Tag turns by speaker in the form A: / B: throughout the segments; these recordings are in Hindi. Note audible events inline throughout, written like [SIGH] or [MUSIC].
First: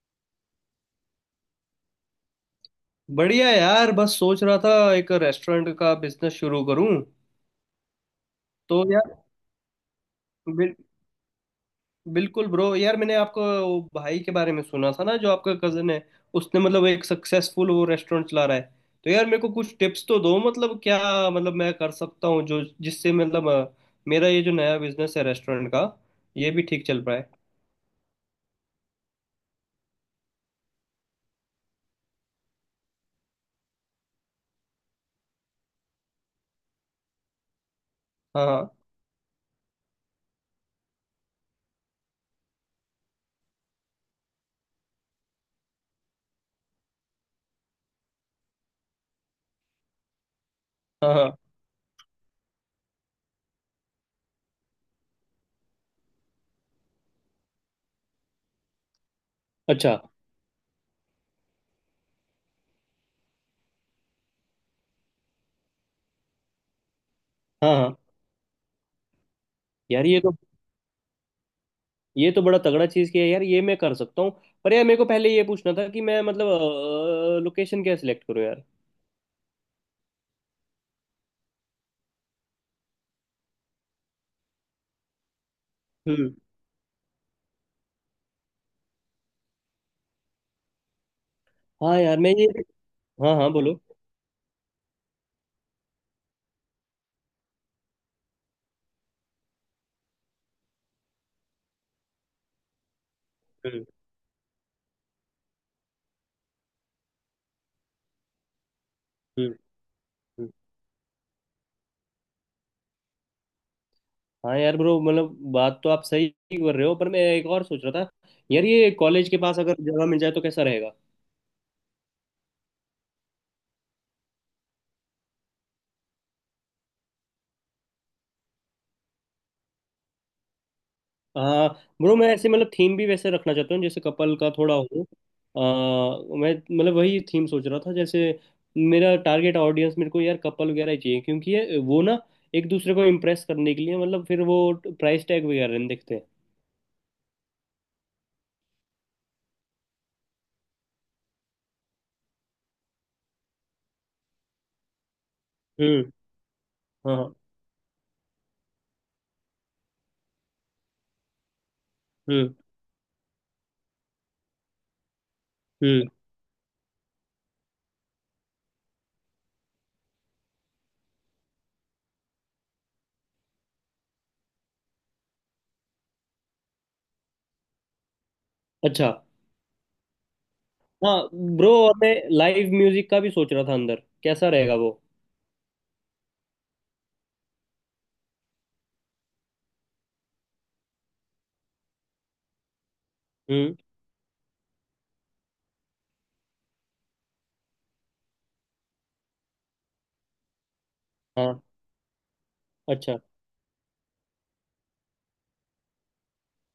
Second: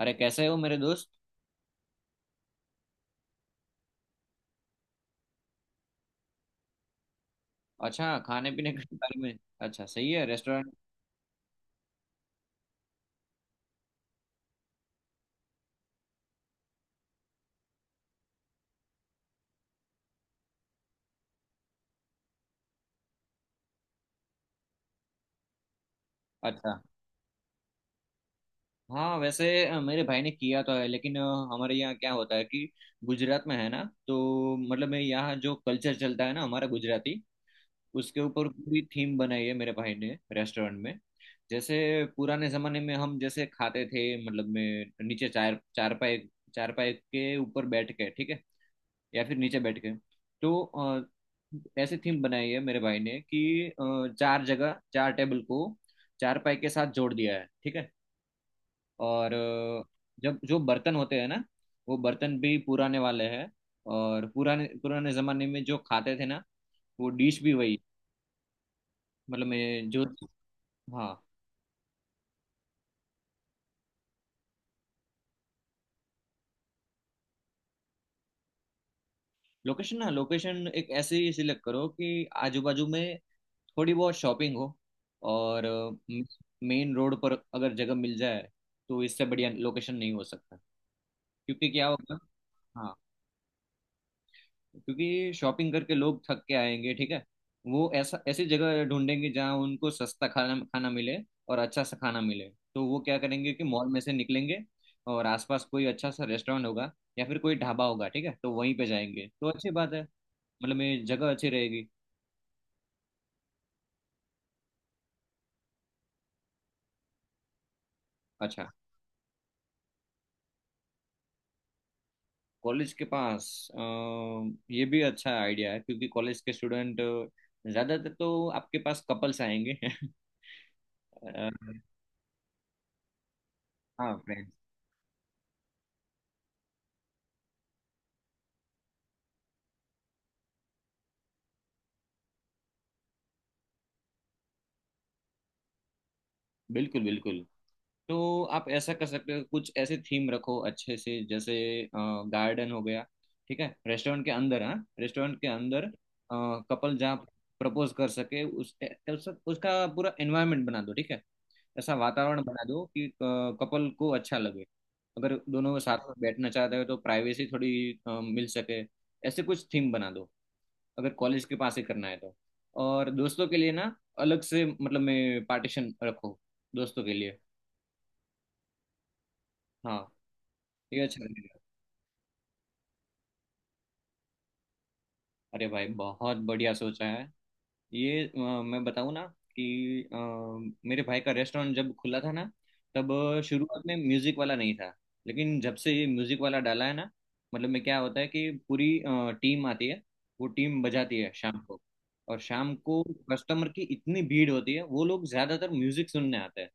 A: अरे कैसे हो मेरे दोस्त?
B: बढ़िया यार, बस सोच रहा था एक रेस्टोरेंट का बिजनेस शुरू करूं।
A: अच्छा, खाने पीने
B: तो
A: के
B: यार
A: बारे में। अच्छा सही है, रेस्टोरेंट।
B: बिल, बिल्कुल ब्रो, यार मैंने आपको वो भाई के बारे में सुना था ना जो आपका कजन है। उसने मतलब एक सक्सेसफुल वो रेस्टोरेंट चला रहा है। तो यार मेरे को कुछ टिप्स तो दो, मतलब क्या मतलब मैं कर सकता हूँ जो जिससे मतलब मेरा ये जो नया बिजनेस है रेस्टोरेंट का, ये भी
A: अच्छा।
B: ठीक चल पाए।
A: हाँ वैसे मेरे भाई ने किया तो है, लेकिन हमारे यहाँ क्या होता है कि गुजरात में है ना, तो मतलब मेरे यहाँ जो कल्चर चलता है ना हमारा गुजराती, उसके
B: हाँ
A: ऊपर
B: हाँ।
A: पूरी थीम बनाई है मेरे भाई ने रेस्टोरेंट में। जैसे पुराने जमाने में हम जैसे खाते थे, मतलब में नीचे चार चारपाई। चारपाई के ऊपर बैठ के, ठीक है, या फिर नीचे बैठ के। तो
B: हाँ हाँ।
A: ऐसे थीम बनाई है मेरे भाई ने कि चार जगह चार टेबल को चारपाई के साथ जोड़ दिया है, ठीक है। और
B: अच्छा।
A: जब जो बर्तन होते हैं ना, वो बर्तन भी पुराने वाले हैं। और पुराने पुराने जमाने में जो खाते थे ना, वो डिश भी
B: हाँ
A: वही।
B: हाँ।
A: मतलब मैं जो…
B: यार ये तो,
A: हाँ।
B: ये तो बड़ा तगड़ा चीज किया यार, ये मैं कर सकता हूँ। पर यार मेरे को पहले ये पूछना था कि मैं मतलब लोकेशन क्या सिलेक्ट करूँ यार।
A: लोकेशन ना, लोकेशन एक ऐसी सिलेक्ट करो कि आजू बाजू में थोड़ी बहुत शॉपिंग हो, और
B: हम्म।
A: मेन रोड पर अगर जगह मिल जाए तो इससे बढ़िया लोकेशन नहीं हो सकता। क्योंकि क्या
B: हाँ यार
A: होगा…
B: मैं ये।
A: हाँ।
B: हाँ हाँ, बोलो।
A: क्योंकि शॉपिंग करके लोग थक के आएंगे, ठीक है। वो ऐसा ऐसी जगह ढूंढेंगे जहाँ उनको सस्ता खाना खाना मिले और अच्छा सा खाना मिले। तो वो क्या करेंगे कि
B: हम्म।
A: मॉल में से निकलेंगे, और आसपास कोई अच्छा सा रेस्टोरेंट होगा या फिर कोई ढाबा होगा, ठीक है, तो वहीं पे जाएंगे। तो
B: हम्म।
A: अच्छी बात है,
B: हम्म।
A: मतलब ये जगह अच्छी रहेगी।
B: हाँ यार ब्रो, मतलब बात तो आप सही कर रहे हो, पर मैं एक और सोच रहा था यार,
A: अच्छा।
B: ये कॉलेज के पास अगर जगह मिल जाए तो कैसा रहेगा।
A: कॉलेज के पास अ, ये भी अच्छा आइडिया है, क्योंकि कॉलेज के स्टूडेंट, ज़्यादातर तो आपके पास कपल्स आएंगे [LAUGHS] अ,
B: हाँ ब्रो, मैं ऐसे मतलब थीम भी वैसे रखना चाहता हूँ जैसे
A: हाँ,
B: कपल
A: फ्रेंड्स।
B: का थोड़ा हो। आ, मैं मतलब वही थीम सोच रहा था। जैसे मेरा टारगेट ऑडियंस, मेरे को यार कपल वगैरह ही चाहिए क्योंकि वो ना एक दूसरे को इम्प्रेस करने के लिए, मतलब फिर वो प्राइस टैग वगैरह नहीं देखते।
A: बिल्कुल बिल्कुल। तो आप ऐसा कर सकते हो, कुछ ऐसे थीम रखो अच्छे से, जैसे गार्डन हो गया, ठीक है, रेस्टोरेंट के अंदर। हाँ, रेस्टोरेंट के अंदर
B: हम्म।
A: कपल जहाँ
B: हाँ हाँ।
A: प्रपोज कर सके, उस उसका पूरा एनवायरनमेंट बना दो, ठीक है। ऐसा वातावरण
B: हम्म।
A: बना दो कि कपल को अच्छा लगे। अगर दोनों
B: हम्म।
A: साथ में बैठना चाहते हो तो प्राइवेसी थोड़ी मिल सके, ऐसे कुछ थीम बना दो, अगर कॉलेज के पास ही करना है तो। और दोस्तों के लिए ना अलग से, मतलब मैं पार्टीशन रखो दोस्तों के लिए।
B: अच्छा।
A: हाँ, ये अच्छा
B: हाँ
A: लगेगा।
B: ब्रो, और मैं लाइव म्यूजिक का भी सोच रहा था अंदर, कैसा रहेगा वो।
A: अरे भाई बहुत बढ़िया सोचा है ये। मैं बताऊँ ना कि मेरे भाई का रेस्टोरेंट जब खुला था ना, तब
B: हम्म।
A: शुरुआत में म्यूजिक वाला नहीं था। लेकिन जब से ये म्यूजिक वाला डाला है ना, मतलब में क्या होता है कि पूरी टीम आती है, वो टीम बजाती है शाम
B: हाँ।
A: को। और शाम को
B: अच्छा।
A: कस्टमर की इतनी भीड़ होती है, वो लोग ज्यादातर म्यूजिक सुनने आते हैं।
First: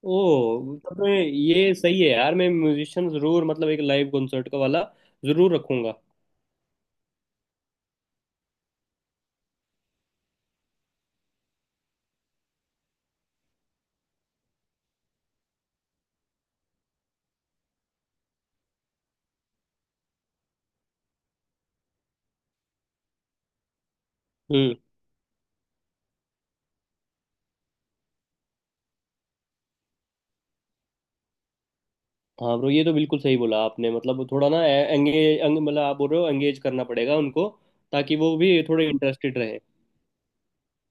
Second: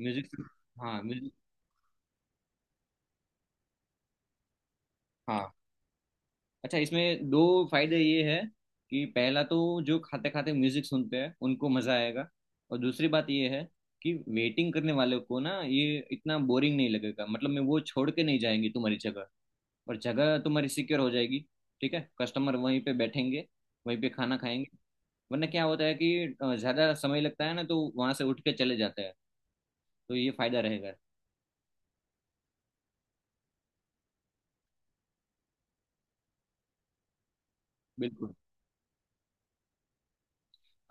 A: म्यूजिक।
B: ओ,
A: हाँ,
B: तब तो
A: म्यूजिक।
B: ये सही है यार। मैं म्यूजिशियन जरूर, मतलब एक लाइव कॉन्सर्ट का वाला
A: हाँ।
B: जरूर रखूंगा।
A: अच्छा, इसमें दो फायदे ये है कि पहला तो जो खाते खाते म्यूजिक सुनते हैं उनको मजा आएगा। और दूसरी बात ये है कि वेटिंग करने वालों को ना ये इतना बोरिंग नहीं लगेगा, मतलब मैं वो छोड़ के नहीं जाएंगे तुम्हारी जगह, और जगह तुम्हारी सिक्योर हो जाएगी, ठीक है। कस्टमर वहीं पे बैठेंगे, वहीं पे खाना खाएंगे।
B: हम्म।
A: वरना क्या होता है कि ज्यादा समय लगता है ना, तो वहां से उठ के चले जाते हैं। तो ये फायदा रहेगा।
B: हाँ ब्रो, ये तो बिल्कुल सही बोला आपने, मतलब थोड़ा ना एंगेज मतलब आप बोल रहे हो एंगेज करना पड़ेगा उनको, ताकि
A: बिल्कुल।
B: वो भी थोड़े इंटरेस्टेड रहे।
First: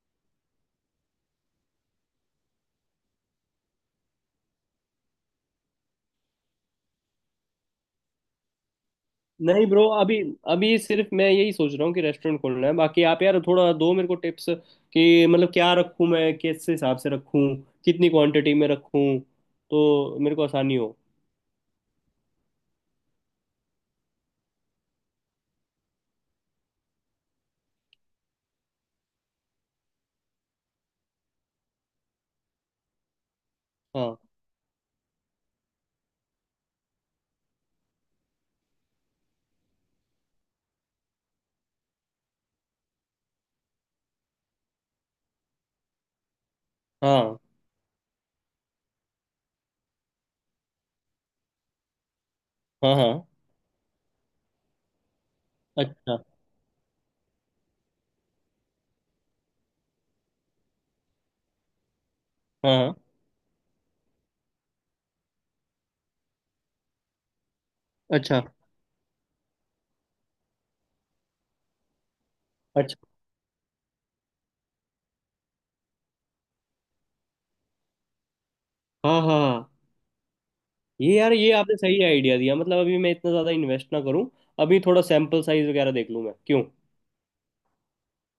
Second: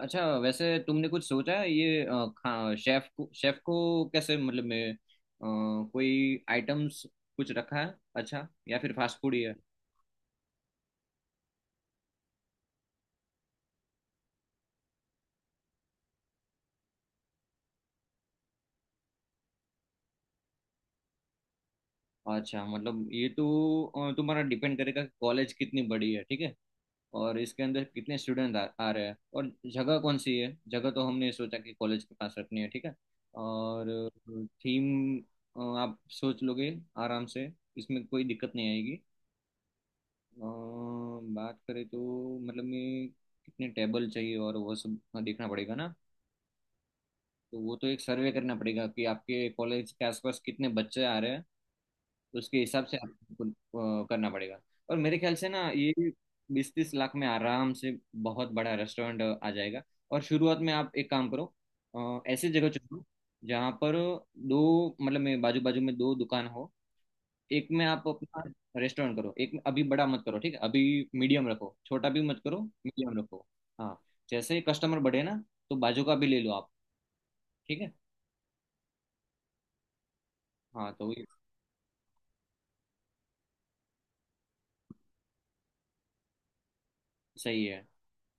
A: अच्छा वैसे तुमने कुछ सोचा है ये खा शेफ को, कैसे, मतलब मैं कोई आइटम्स कुछ रखा है अच्छा, या फिर फास्ट फूड ही है।
B: नहीं ब्रो, अभी अभी सिर्फ मैं यही सोच रहा हूँ कि रेस्टोरेंट खोलना है। बाकी आप यार थोड़ा दो मेरे को टिप्स कि मतलब क्या रखूँ मैं, किस हिसाब से रखूँ, कितनी क्वांटिटी में रखूँ, तो मेरे को आसानी हो।
A: अच्छा, मतलब ये तो तुम्हारा डिपेंड करेगा कि कॉलेज कितनी बड़ी है, ठीक है, और इसके अंदर कितने स्टूडेंट आ रहे हैं, और जगह कौन सी है, जगह तो हमने सोचा कि कॉलेज के पास रखनी है, ठीक है। और
B: हाँ
A: थीम आप सोच लोगे आराम से, इसमें कोई दिक्कत नहीं आएगी। बात करें तो, मतलब मैं कितने टेबल चाहिए और वो सब देखना पड़ेगा ना,
B: हाँ
A: तो वो तो एक सर्वे करना पड़ेगा कि आपके कॉलेज के आसपास कितने बच्चे आ रहे हैं, उसके हिसाब
B: हाँ
A: से
B: हाँ।
A: आपको करना पड़ेगा। और मेरे ख्याल से ना ये
B: अच्छा।
A: 20-30 लाख में आराम से बहुत बड़ा रेस्टोरेंट आ जाएगा। और शुरुआत में आप एक काम करो, ऐसी जगह
B: हाँ हाँ।
A: चुनो जहाँ पर दो मतलब मैं बाजू बाजू में दो दुकान हो। एक में आप
B: अच्छा।
A: अपना रेस्टोरेंट करो, एक में अभी बड़ा मत करो, ठीक है, अभी मीडियम रखो, छोटा भी मत करो।
B: अच्छा।
A: मीडियम रखो। हाँ, जैसे कस्टमर बढ़े ना तो बाजू का भी ले लो आप, ठीक है।
B: हाँ हाँ हाँ।
A: हाँ तो
B: ये
A: ये
B: यार, ये आपने सही आइडिया दिया मतलब अभी मैं इतना ज़्यादा इन्वेस्ट ना करूं, अभी थोड़ा सैंपल साइज वगैरह देख लूं मैं क्यों।
A: सही है,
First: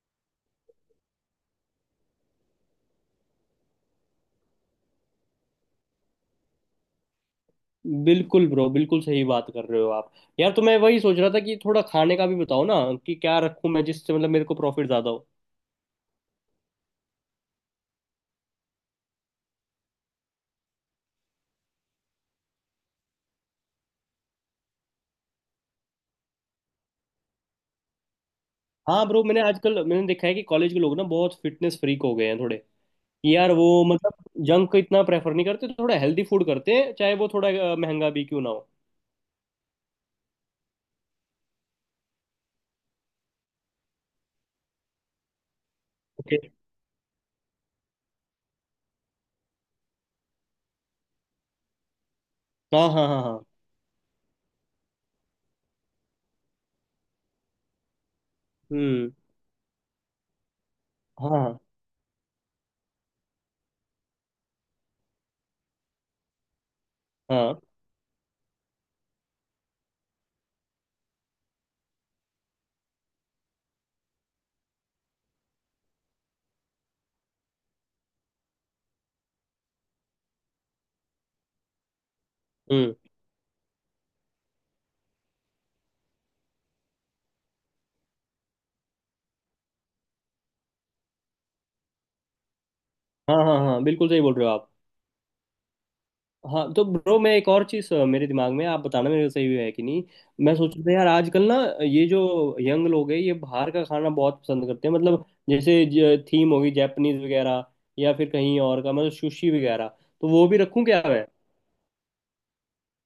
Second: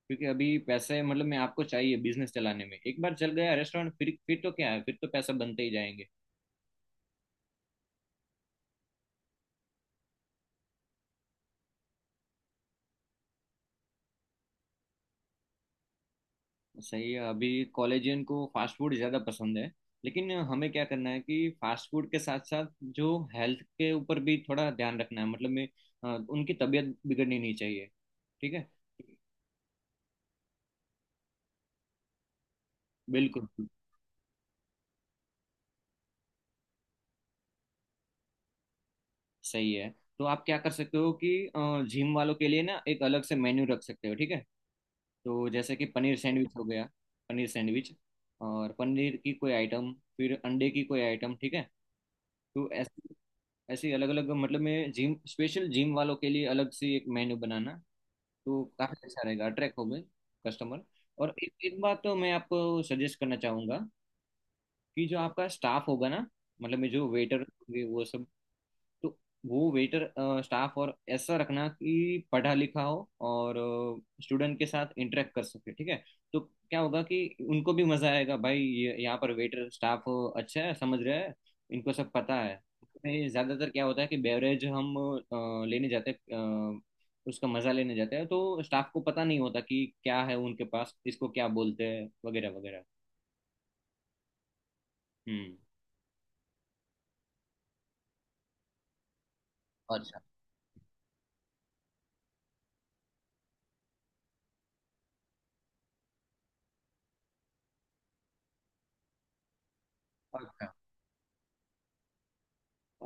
A: क्योंकि अभी पैसे मतलब मैं आपको चाहिए बिजनेस चलाने में। एक बार चल गया रेस्टोरेंट फिर तो क्या है, फिर तो पैसा बनते ही जाएंगे।
B: बिल्कुल ब्रो, बिल्कुल सही बात कर रहे हो आप। यार तो मैं वही सोच रहा था कि थोड़ा खाने का भी बताओ ना, कि क्या रखूं मैं जिससे मतलब मेरे को प्रॉफिट ज़्यादा हो।
A: सही है। अभी कॉलेजियन को फास्ट फूड ज़्यादा पसंद है, लेकिन हमें क्या करना है कि फास्ट फूड के साथ साथ जो हेल्थ के ऊपर भी थोड़ा ध्यान रखना है, मतलब में उनकी तबीयत बिगड़नी नहीं चाहिए, ठीक है।
B: हाँ ब्रो, मैंने आजकल मैंने देखा है कि कॉलेज के लोग ना बहुत फिटनेस फ्रीक हो गए हैं थोड़े। कि
A: बिल्कुल।
B: यार वो मतलब जंक इतना प्रेफर नहीं करते, थोड़ा हेल्दी फूड करते हैं, चाहे वो थोड़ा महंगा भी क्यों ना हो।
A: सही है, तो आप क्या कर सकते हो कि जिम वालों के लिए ना एक अलग से मेन्यू रख सकते हो, ठीक है। तो जैसे कि पनीर
B: ओके।
A: सैंडविच हो गया, पनीर सैंडविच और पनीर की कोई आइटम, फिर अंडे की कोई आइटम, ठीक है, तो
B: हाँ हाँ
A: ऐसे
B: हाँ हाँ।
A: ऐसे ही अलग अलग, मतलब मैं जिम स्पेशल, जिम वालों के लिए अलग से एक मेन्यू बनाना तो काफ़ी
B: हम्म।
A: अच्छा रहेगा, अट्रैक्ट होंगे कस्टमर।
B: हाँ
A: और
B: हाँ
A: एक बात तो मैं आपको सजेस्ट करना चाहूँगा कि जो आपका स्टाफ होगा ना, मतलब में जो वेटर
B: हाँ।
A: होंगे वो सब, तो वो वेटर स्टाफ और ऐसा रखना कि पढ़ा लिखा हो और स्टूडेंट के साथ इंटरेक्ट कर सके, ठीक है। तो क्या होगा कि उनको भी मजा आएगा, भाई ये यहाँ पर वेटर स्टाफ अच्छा है, समझ रहा है, इनको सब पता है।
B: हम्म।
A: इसमें ज्यादातर क्या होता है कि बेवरेज हम लेने जाते हैं, उसका मजा लेने जाते हैं, तो स्टाफ को पता नहीं होता कि क्या है उनके पास, इसको क्या बोलते हैं वगैरह वगैरह।
B: हाँ हाँ हाँ, बिल्कुल सही बोल रहे हो आप।
A: हम्म।
B: हाँ तो ब्रो, मैं एक और चीज़ मेरे दिमाग में, आप बताना मेरे को सही है कि नहीं। मैं सोच रहा था यार आजकल ना, ये जो यंग लोग हैं ये बाहर का खाना बहुत पसंद करते हैं, मतलब जैसे थीम होगी जापानीज वगैरह, या फिर कहीं और का, मतलब सुशी वगैरह, तो वो भी
A: अच्छा।
B: रखूं क्या मैं।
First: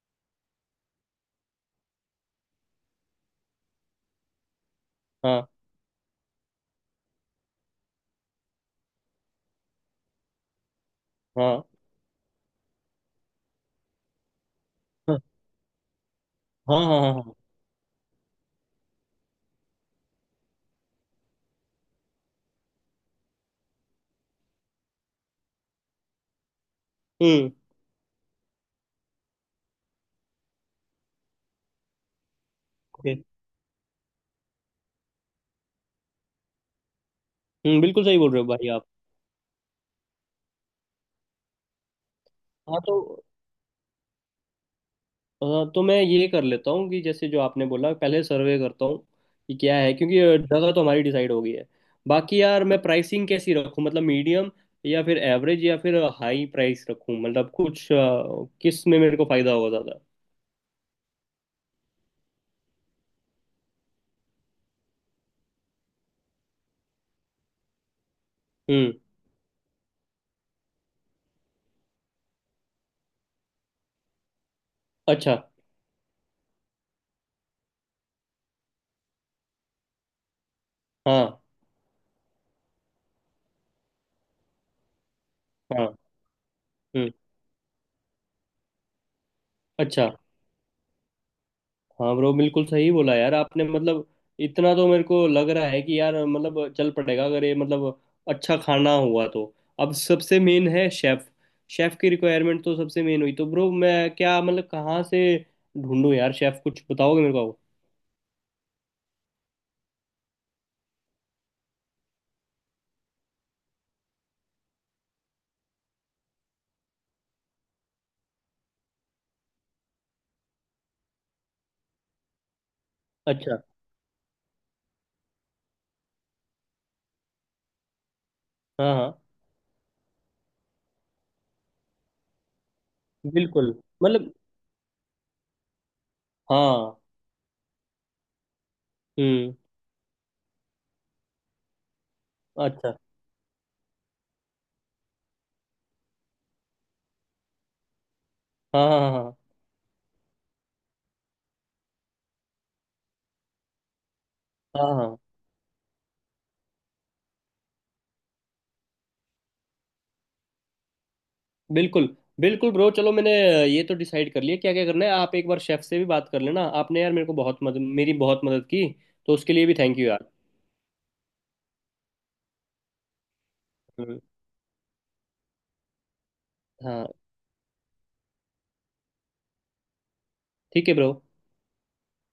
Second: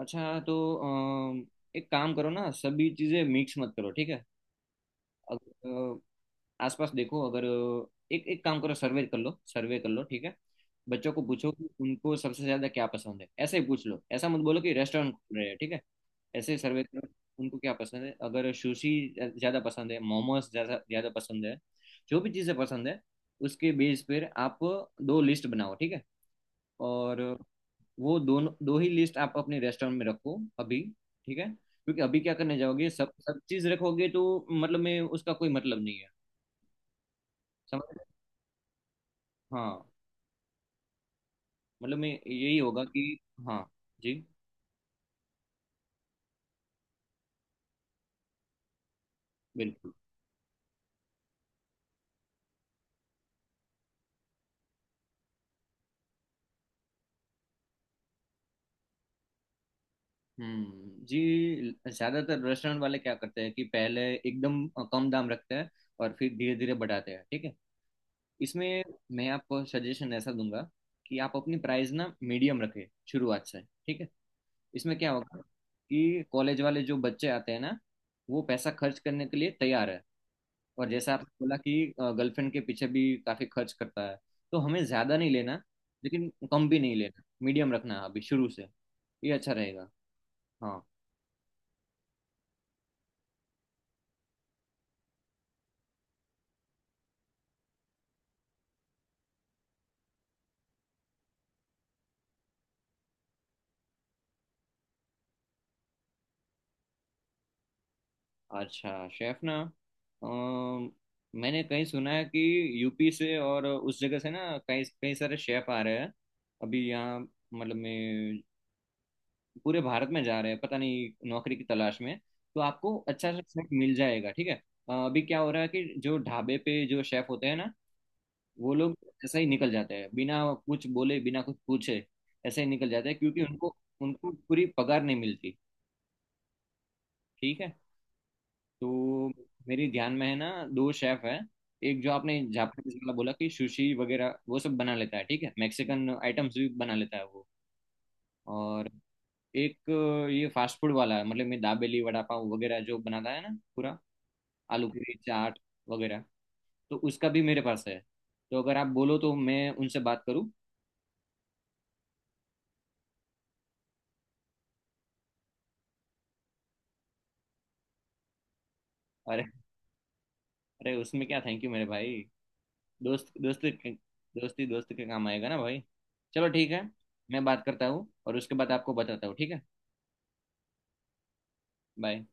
A: अच्छा तो एक काम करो ना, सभी चीज़ें मिक्स मत करो, ठीक है।
B: हाँ
A: अगर अ, आसपास देखो, अगर एक एक काम करो, सर्वे कर लो, सर्वे कर लो, ठीक है। बच्चों को पूछो
B: हाँ
A: कि उनको सबसे ज़्यादा क्या पसंद है, ऐसे ही पूछ लो, ऐसा मत बोलो कि रेस्टोरेंट
B: हाँ
A: खुल रहे हैं, ठीक है। ऐसे
B: हाँ।
A: सर्वे
B: हाँ
A: करो
B: हाँ हाँ।
A: उनको क्या पसंद है, अगर सुशी ज़्यादा पसंद है, मोमोज ज़्यादा ज़्यादा पसंद है, जो भी चीज़ें पसंद है उसके बेस पर आप दो लिस्ट बनाओ, ठीक है। और
B: हम्म।
A: वो दोनों, दो ही लिस्ट आप अपने रेस्टोरेंट में रखो अभी, ठीक है। क्योंकि अभी क्या करने जाओगे, सब
B: okay,
A: सब चीज़ रखोगे तो मतलब में उसका कोई मतलब नहीं है।
B: हम्म,
A: समझ रहे
B: बिल्कुल सही बोल रहे हो भाई आप।
A: हो? हाँ, मतलब में यही
B: हाँ
A: होगा
B: तो,
A: कि… हाँ जी।
B: हाँ तो मैं ये कर लेता हूँ कि जैसे जो आपने बोला पहले सर्वे करता हूँ कि क्या
A: बिल्कुल।
B: है, क्योंकि जगह तो हमारी डिसाइड हो गई है। बाकी यार मैं प्राइसिंग कैसी रखूँ, मतलब मीडियम या फिर एवरेज या फिर हाई प्राइस रखूँ, मतलब कुछ किस में मेरे को फायदा होगा ज़्यादा।
A: जी। ज़्यादातर रेस्टोरेंट वाले क्या करते हैं कि पहले एकदम कम दाम रखते हैं, और फिर धीरे धीरे बढ़ाते हैं, ठीक है। इसमें
B: हम्म।
A: मैं आपको सजेशन ऐसा दूंगा कि आप अपनी प्राइस ना मीडियम रखें शुरुआत से, ठीक है। इसमें क्या
B: अच्छा।
A: होगा कि कॉलेज वाले जो बच्चे आते हैं ना, वो पैसा खर्च करने के लिए तैयार है। और जैसा आपने
B: हाँ
A: बोला कि गर्लफ्रेंड के पीछे भी काफी खर्च करता है, तो हमें ज्यादा नहीं लेना,
B: हाँ।
A: लेकिन कम भी नहीं
B: हम्म।
A: लेना, मीडियम रखना है अभी शुरू से। ये अच्छा रहेगा।
B: अच्छा।
A: हाँ।
B: हाँ ब्रो, बिल्कुल सही बोला यार आपने, मतलब इतना तो मेरे को लग रहा है कि यार मतलब चल पड़ेगा, अगर ये मतलब अच्छा खाना हुआ तो। अब सबसे मेन है शेफ, शेफ की रिक्वायरमेंट तो सबसे मेन हुई। तो ब्रो मैं क्या मतलब कहाँ से ढूंढूं यार शेफ, कुछ बताओगे मेरे को।
A: अच्छा, शेफ ना, अम, मैंने कहीं सुना है कि यूपी से और उस जगह से ना कई कई सारे शेफ आ रहे हैं अभी यहाँ, मतलब मैं पूरे भारत में जा रहे हैं, पता नहीं, नौकरी की तलाश में। तो आपको अच्छा सा
B: अच्छा।
A: शेफ मिल जाएगा, ठीक है। अभी क्या हो रहा है कि जो ढाबे पे जो शेफ होते हैं ना, वो
B: हाँ
A: लोग
B: हाँ।
A: ऐसे ही निकल जाते हैं बिना कुछ बोले बिना कुछ पूछे, ऐसे ही निकल जाते हैं, क्योंकि
B: बिल्कुल।
A: उनको उनको
B: मतलब
A: पूरी पगार नहीं मिलती,
B: हाँ।
A: ठीक है। तो
B: हम्म।
A: मेरी ध्यान में है ना, दो शेफ है। एक, जो आपने जापानीज
B: अच्छा।
A: वाला बोला कि सुशी वगैरह वो सब बना लेता है, ठीक है, मैक्सिकन आइटम्स भी बना लेता है वो।
B: हाँ
A: और
B: हाँ हाँ
A: एक ये फास्ट फूड वाला है, मतलब मैं दाबेली वड़ा पाव वगैरह जो बनाता है ना पूरा,
B: हाँ।
A: आलू
B: हाँ
A: पूरी
B: हाँ।
A: चाट वगैरह। तो उसका भी मेरे पास है। तो अगर आप बोलो तो मैं उनसे बात करूँ।
B: बिल्कुल, बिल्कुल ब्रो। चलो मैंने ये तो डिसाइड कर लिया क्या क्या करना है। आप एक बार शेफ से भी बात कर लेना। आपने यार मेरे को बहुत मदद, मेरी बहुत मदद की, तो
A: अरे,
B: उसके लिए भी थैंक यू यार।
A: अरे उसमें क्या थैंक यू मेरे भाई। दोस्त दोस्त,
B: हम्म।
A: दोस्ती दोस्त के काम आएगा ना भाई। चलो ठीक है,
B: हाँ।
A: मैं बात करता हूँ और उसके बाद आपको बताता हूँ, ठीक है।
B: ठीक है ब्रो।
A: बाय।